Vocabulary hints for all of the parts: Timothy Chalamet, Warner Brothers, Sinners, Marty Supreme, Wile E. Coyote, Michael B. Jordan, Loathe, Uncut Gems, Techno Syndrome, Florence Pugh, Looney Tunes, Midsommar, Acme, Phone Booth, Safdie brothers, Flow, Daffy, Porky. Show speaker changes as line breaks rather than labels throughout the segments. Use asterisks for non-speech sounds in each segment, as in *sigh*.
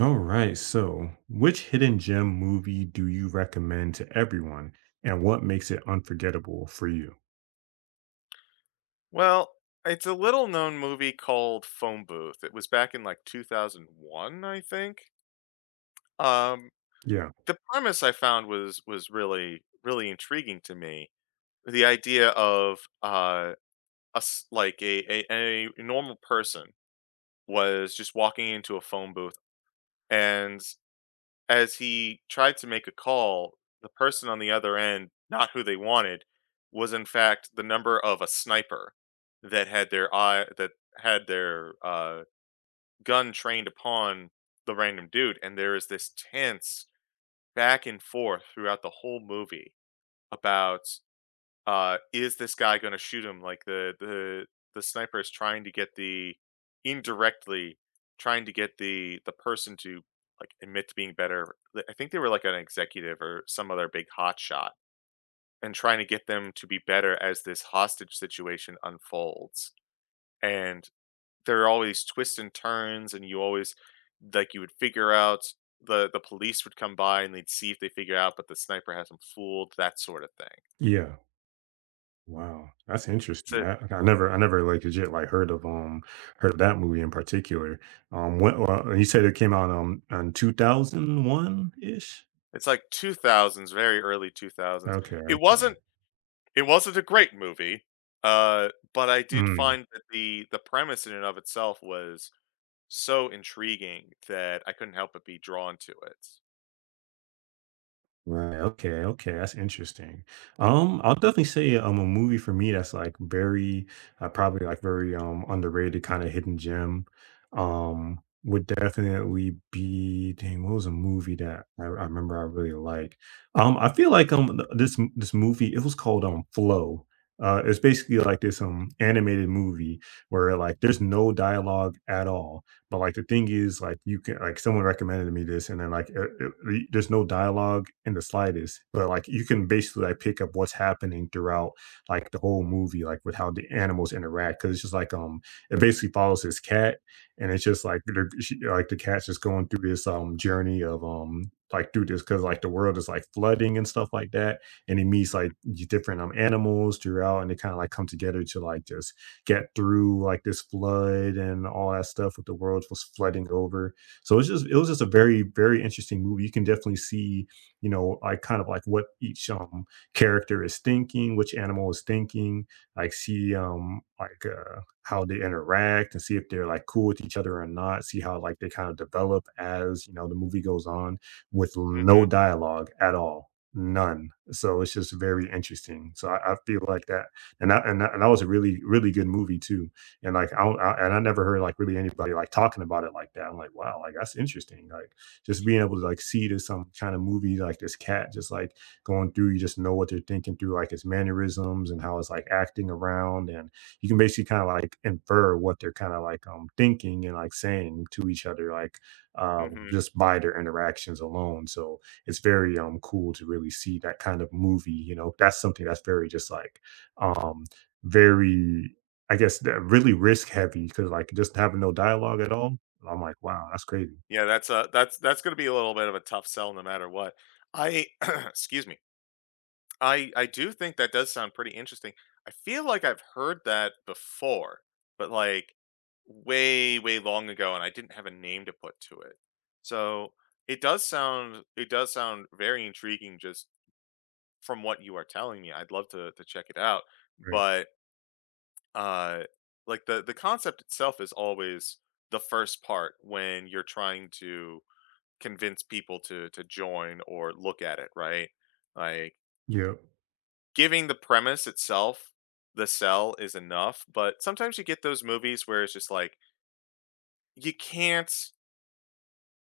All right. So, which hidden gem movie do you recommend to everyone and what makes it unforgettable for you?
Well, it's a little known movie called Phone Booth. It was back in like 2001, I think. Um,
Yeah.
the premise I found was really really intriguing to me. The idea of us like a normal person was just walking into a phone booth, and as he tried to make a call, the person on the other end, not who they wanted, was in fact the number of a sniper that had their eye that had their gun trained upon the random dude, and there is this tense back and forth throughout the whole movie about is this guy going to shoot him? Like the the sniper is trying to get the indirectly trying to get the person to like admit to being better. I think they were like an executive or some other big hot shot, and trying to get them to be better as this hostage situation unfolds. And there are always twists and turns and you always like you would figure out the police would come by and they'd see if they figure out but the sniper has them fooled that sort of thing.
Yeah. Wow. That's
it's
interesting.
a
I never like legit like heard of that movie in particular. What well, you said it came out in 2001 ish.
it's like 2000s, very early 2000s.
Okay,
it
okay.
wasn't it wasn't a great movie, but I did
Mm.
find that the premise in and of itself was so intriguing that I couldn't help but be drawn to it.
Right. Okay. Okay. That's interesting. I'll definitely say a movie for me that's like very probably like very underrated kind of hidden gem. Would definitely be dang. What was a movie that I remember I really like? I feel like this movie it was called Flow. It's basically like this animated movie where like there's no dialogue at all. But like the thing is, like you can like someone recommended me this, and then there's no dialogue in the slightest, but like you can basically like pick up what's happening throughout like the whole movie, like with how the animals interact, because it's just like it basically follows this cat, and it's just like she, like the cat's just going through this journey of like through this because like the world is like flooding and stuff like that, and he meets like different animals throughout, and they kind of like come together to like just get through like this flood and all that stuff with the world was flooding over. So it was just a very very interesting movie. You can definitely see you know like kind of like what each character is thinking, which animal is thinking. Like see how they interact and see if they're like cool with each other or not. See how like they kind of develop as you know the movie goes on with
hmm
no dialogue at all none so it's just very interesting so I feel like and that was a really really good movie too. And like I, don't- I and I never heard like really anybody like talking about it like that. I'm like, wow, like that's interesting. Like just being able to like see this some kind of movie like this cat just like going through, you just know what they're thinking through like its mannerisms and how it's like acting around, and you can basically kind of like infer what they're kind of like thinking and like saying to each other
hmm
just by their interactions alone. So it's very cool to really see that kind of movie you know that's something that's very just like um very I guess that really risk heavy because like just having no dialogue at all I'm like wow that's crazy
Yeah, that's going to be a little bit of a tough sell no matter what. I *clears throat* excuse me. I do think that does sound pretty interesting. I feel like I've heard that before, but like way, way long ago, and I didn't have a name to put to it. So it does sound very intriguing just from what you are telling me. I'd love to check it out.
right
But uh like the concept itself is always the first part when you're trying to convince people to join or look at it, right? Like
yep
giving the premise itself, the sell is enough, but sometimes you get those movies where it's just like you can't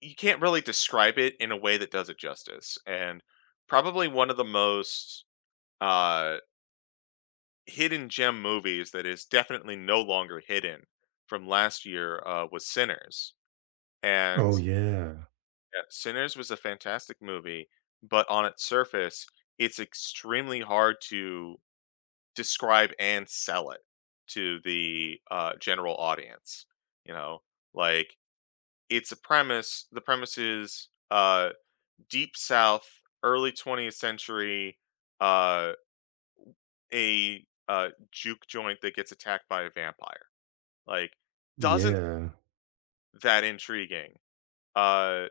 you can't really describe it in a way that does it justice. And probably one of the most uh hidden gem movies that is definitely no longer hidden from last year was Sinners. And
oh yeah
yeah, Sinners was a fantastic movie, but on its surface, it's extremely hard to describe and sell it to the, general audience, you know? Like, it's a premise the premise is, Deep South, early 20th century, uh, a, juke joint that gets attacked by a vampire. Like, doesn't
yeah
that intriguing, uh,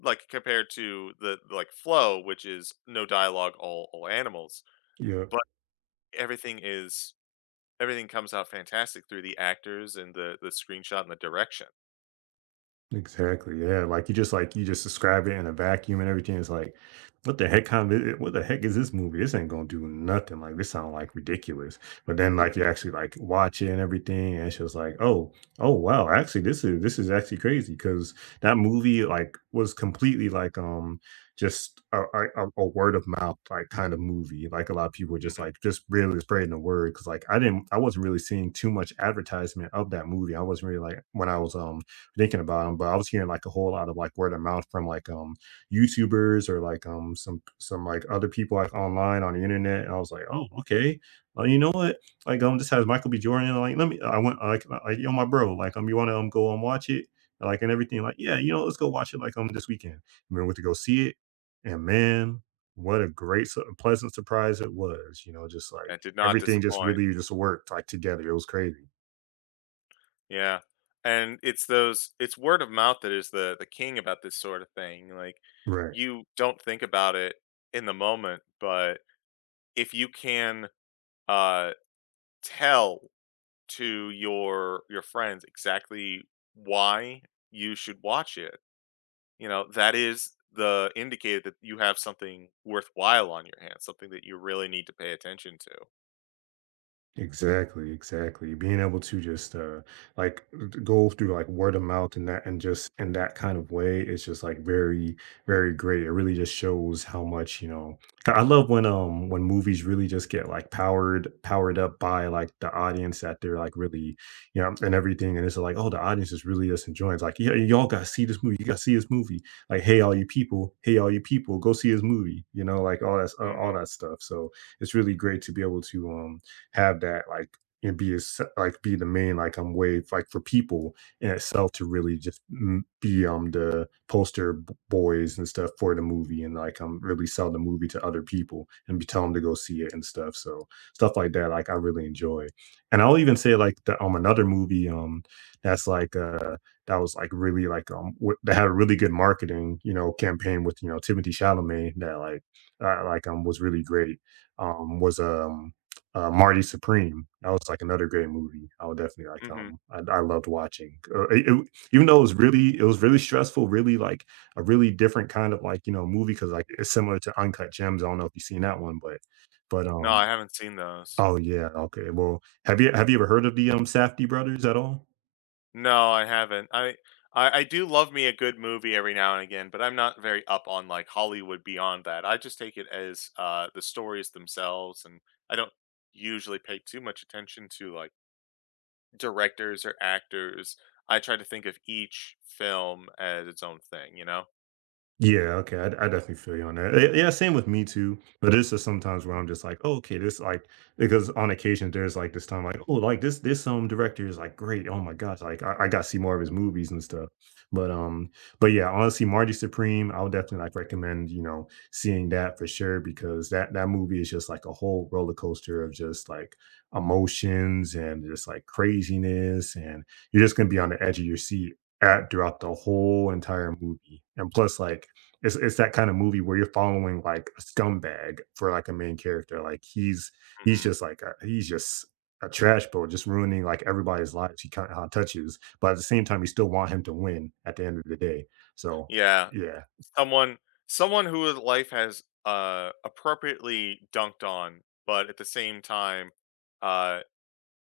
like, compared to the, like, Flow, which is no dialogue, all animals,
yep.
but everything is everything comes out fantastic through the actors and the screenshot and the direction.
Exactly, yeah, like you just describe it in a vacuum and everything, it's like, "What the heck kind of what the heck is this movie? This ain't gonna do nothing, like, this sound, like, ridiculous." But then, like, you
Mhm,
actually, like, watch it and everything, and it's just like, "Oh, oh, wow, actually, this is actually crazy because that movie, like, was completely, just a word of mouth, like, kind of movie, like, a lot of people were just,
mhm.
like, just really spreading the word because like, I wasn't really seeing too much advertisement of that movie, I wasn't really, like when I was, thinking about them, but I was hearing like a whole lot of like word of mouth from like YouTubers or like some like other people like online on the internet, and I was like, oh okay, you know what? Like this has Michael B. Jordan. Like let me, I went like yo my bro, like you want to go and watch it, like and everything. Like yeah, you know let's go watch it like this weekend. And we went to go see it, and man, what a pleasant surprise it was. You know, just like
That did not
everything just
disappoint.
really just worked like together. It was crazy.
Yeah, and it's word of mouth that is the king about this sort of thing, like,
Right.
you don't think about it in the moment, but if you can, uh, tell to your friends exactly why you should watch it, you know, that is the indicator that you have something worthwhile on your hands, something that you really need to pay attention to.
Exactly, exactly. Being able to just like go through like word of mouth and that and just in that kind of way, it's just like very, very great. It really just shows how much, you know, I love when movies really just get like powered up by like the audience that they're like really, you know, and everything. And it's like, oh, the audience is really just enjoying. It's like, yeah, y'all gotta see this movie. You gotta see this movie. Like, hey, all you people, hey, all you people, go see this movie. You know, like all
Mhm,
that stuff. So it's really great to be able to have that like and be as like be the main like wave like for people in itself to really just be the boys and stuff for the movie and like really sell the movie to other people and be tell them to go see it and stuff so stuff like that like I really enjoy and I'll even say like the another movie that's like uh that was like really like that had a really good marketing you know campaign with you know Timothy Chalamet that like was really great was Marty Supreme. That was like another great movie. I would definitely like.
mhm.
I loved watching. Even though it was really stressful. Really like a really different kind of like you know movie because like it's similar to Uncut Gems. I don't know if you've seen that one, but but
No, I
um.
haven't seen those.
Oh yeah. Okay. Well, have you ever heard of the Safdie brothers at all?
No, I haven't. I I do love me a good movie every now and again, but I'm not very up on, like, Hollywood beyond that. I just take it as, the stories themselves, and I don't usually pay too much attention to, like, directors or actors. I try to think of each film as its own thing, you know?
Yeah, okay, I definitely feel you on that. Eh, yeah, same with me too, but this is sometimes where I'm just like, "Oh, okay, this, like" because on occasion, there's, like, this time, like, "Oh, like, this, director is, like, great, oh my gosh, like, I gotta see more of his movies and stuff." But, um but, yeah, honestly, Marty Supreme, I would definitely, like, recommend, you know, seeing that for sure because that movie is just, like, a whole roller coaster of just, like, emotions and just, like, craziness, and you're just gonna be on the edge of your seat at throughout the whole entire movie, and plus, like it's that kind of movie where you're following like a scumbag for like a main character. Like he's
Mhm.
just like he's just a trash bro, just ruining like everybody's lives he kind of touches. But at the same time, you still want him to win at the end of the day. So
Yeah.
yeah,
Someone Someone who life has, appropriately dunked on, but at the same time, uh,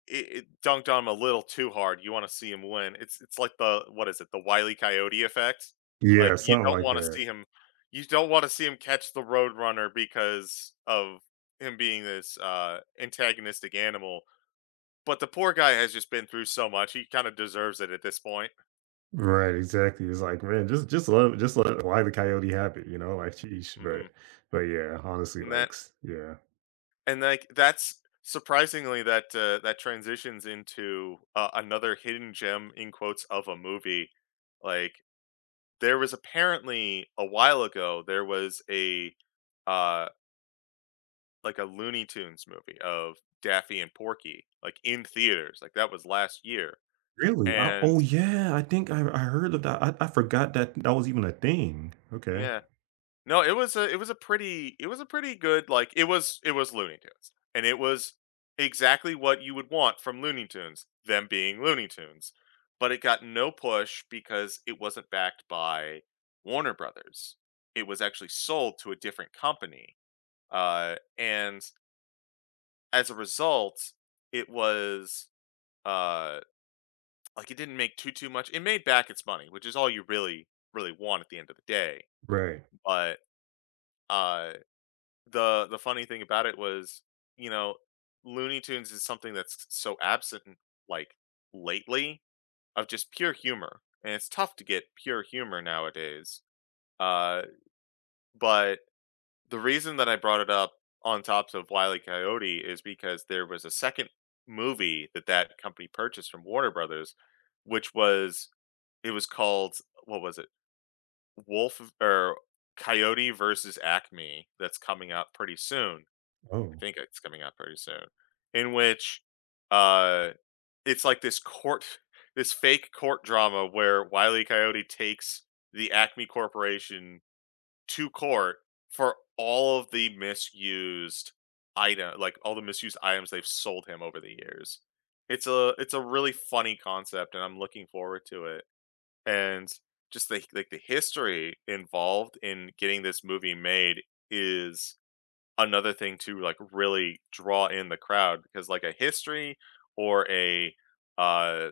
it it dunked on him a little too hard, you wanna see him win. It's like the what is it, the Wile E. Coyote effect? Like,
yeah, something like that.
you don't wanna see him catch the roadrunner because of him being this, antagonistic animal, but the poor guy has just been through so much, he kinda deserves it at this point.
Right, exactly. It's like man, just love just let why the coyote happy, you know, like sheesh.
Mhm.
But yeah, honestly,
And that
yeah.
And like that's surprisingly that that transitions into another hidden gem in quotes of a movie. Like there was apparently a while ago there was a uh like a Looney Tunes movie of Daffy and Porky like in theaters. Like that was last year.
Really?
And
Oh yeah, I think I heard of that. I forgot that that was even a thing. Okay.
yeah, no, it was a pretty good like it was Looney Tunes. And it was exactly what you would want from Looney Tunes, them being Looney Tunes. But it got no push because it wasn't backed by Warner Brothers. It was actually sold to a different company. And as a result, it was uh like it didn't make too too much. It made back its money, which is all you really really want at the end of the day.
Right.
But uh the funny thing about it was, you know, Looney Tunes is something that's so absent like lately of just pure humor. And it's tough to get pure humor nowadays. Uh but the reason that I brought it up on top of Wile E. Coyote is because there was a second movie that that company purchased from Warner Brothers, which was it was called what was it? Wolf or Coyote versus Acme that's coming out pretty soon. I
Oh,
think it's coming out pretty soon, in which uh it's like this court *laughs* this fake court drama where Wiley Coyote takes the Acme Corporation to court for all of the misused item like all the misused items they've sold him over the years. It's a really funny concept and I'm looking forward to it. And just the like the history involved in getting this movie made is another thing to like really draw in the crowd because like or a uh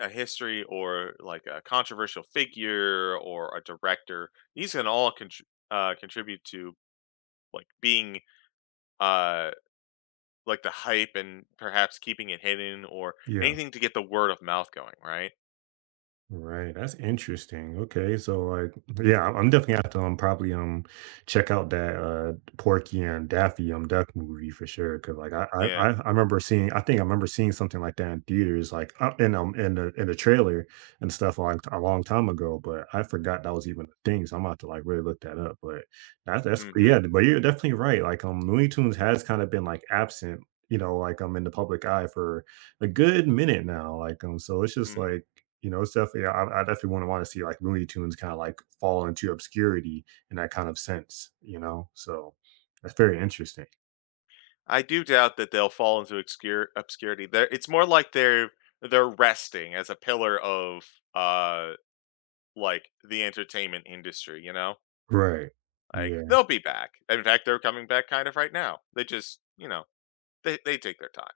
a history or like a controversial figure or a director these can all contribute to like being uh like the hype and perhaps keeping it hidden or
yeah.
anything to get the word of mouth going, right?
Right, that's interesting. Okay, so like, yeah, I'm definitely gonna have to probably check out that Porky and Daffy Duck movie for sure. Cause like
Yeah.
I remember seeing I think I remember seeing something like that in theaters in the trailer and stuff like a long time ago. But I forgot that was even a thing. So I'm about to like really look that up. But that's
hmm
yeah. But you're definitely right. Like Looney Tunes has kind of been like absent. You know, like I'm in the public eye for a good minute now. Like so it's just
hmm
like you know, it's definitely I definitely want to see like Looney Tunes kind of like fall into obscurity in that kind of sense, you know? So that's very interesting.
I do doubt that they'll fall into obscure obscurity there. It's more like they're resting as a pillar of uh like the entertainment industry, you know?
Right.
Like
Yeah.
they'll be back. In fact, they're coming back kind of right now. They just, you know, they take their time.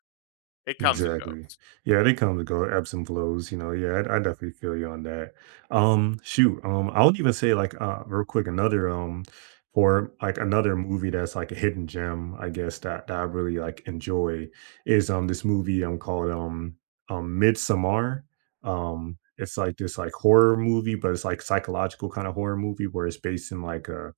It comes and
Exactly.
goes.
Yeah, they come and go, ebbs and flows, you know. Yeah, I definitely feel you on that. Shoot. I would even say real quick, another movie that's like a hidden gem, I guess, that I really like enjoy is this movie called Midsommar. It's like this like horror movie, but it's like psychological kind of horror movie where it's based in like a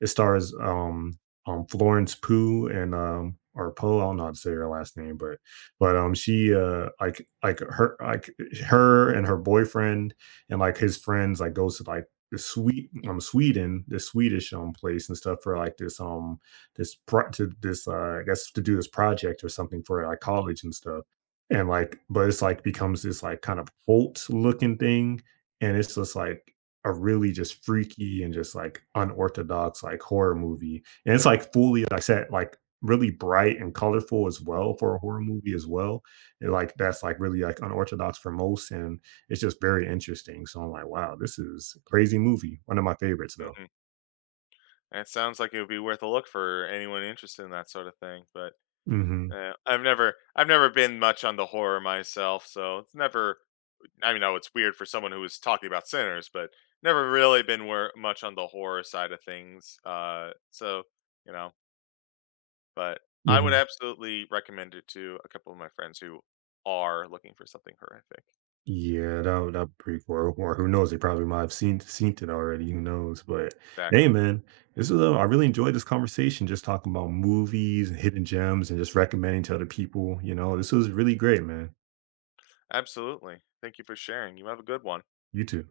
it stars Florence Pugh and or Poe, I don't know how to say her last name, but she her and her boyfriend and like his friends like goes to like the sweet Sweden, the Swedish place and stuff for like this this pro- to this I guess to do this project or something for like college and stuff. And like but it's like becomes this like kind of cult looking thing and it's just like a really just freaky and just like unorthodox like horror movie. And it's like fully like I said like really bright and colorful as well for a horror movie as well. And like that's like really like unorthodox for most and it's just very interesting. So I'm like, wow, this is a crazy movie. One of my favorites though.
Mhm. It sounds like it would be worth a look for anyone interested in that sort of thing, but
Mhm.
yeah, I've never been much on the horror myself, so it's never I mean, I know it's weird for someone who was talking about sinners, but never really been much on the horror side of things. So you know, but I would
Mhm.
absolutely recommend it to a couple of my friends who are looking for something horrific.
Yeah, that would that'd be pretty cool. Or who knows? They probably might have seen seen it already. Who knows? But hey,
Exactly.
man, I really enjoyed this conversation. Just talking about movies and hidden gems, and just recommending to other people. You know, this was really great, man.
Absolutely. Thank you for sharing. You have a good one.
You too.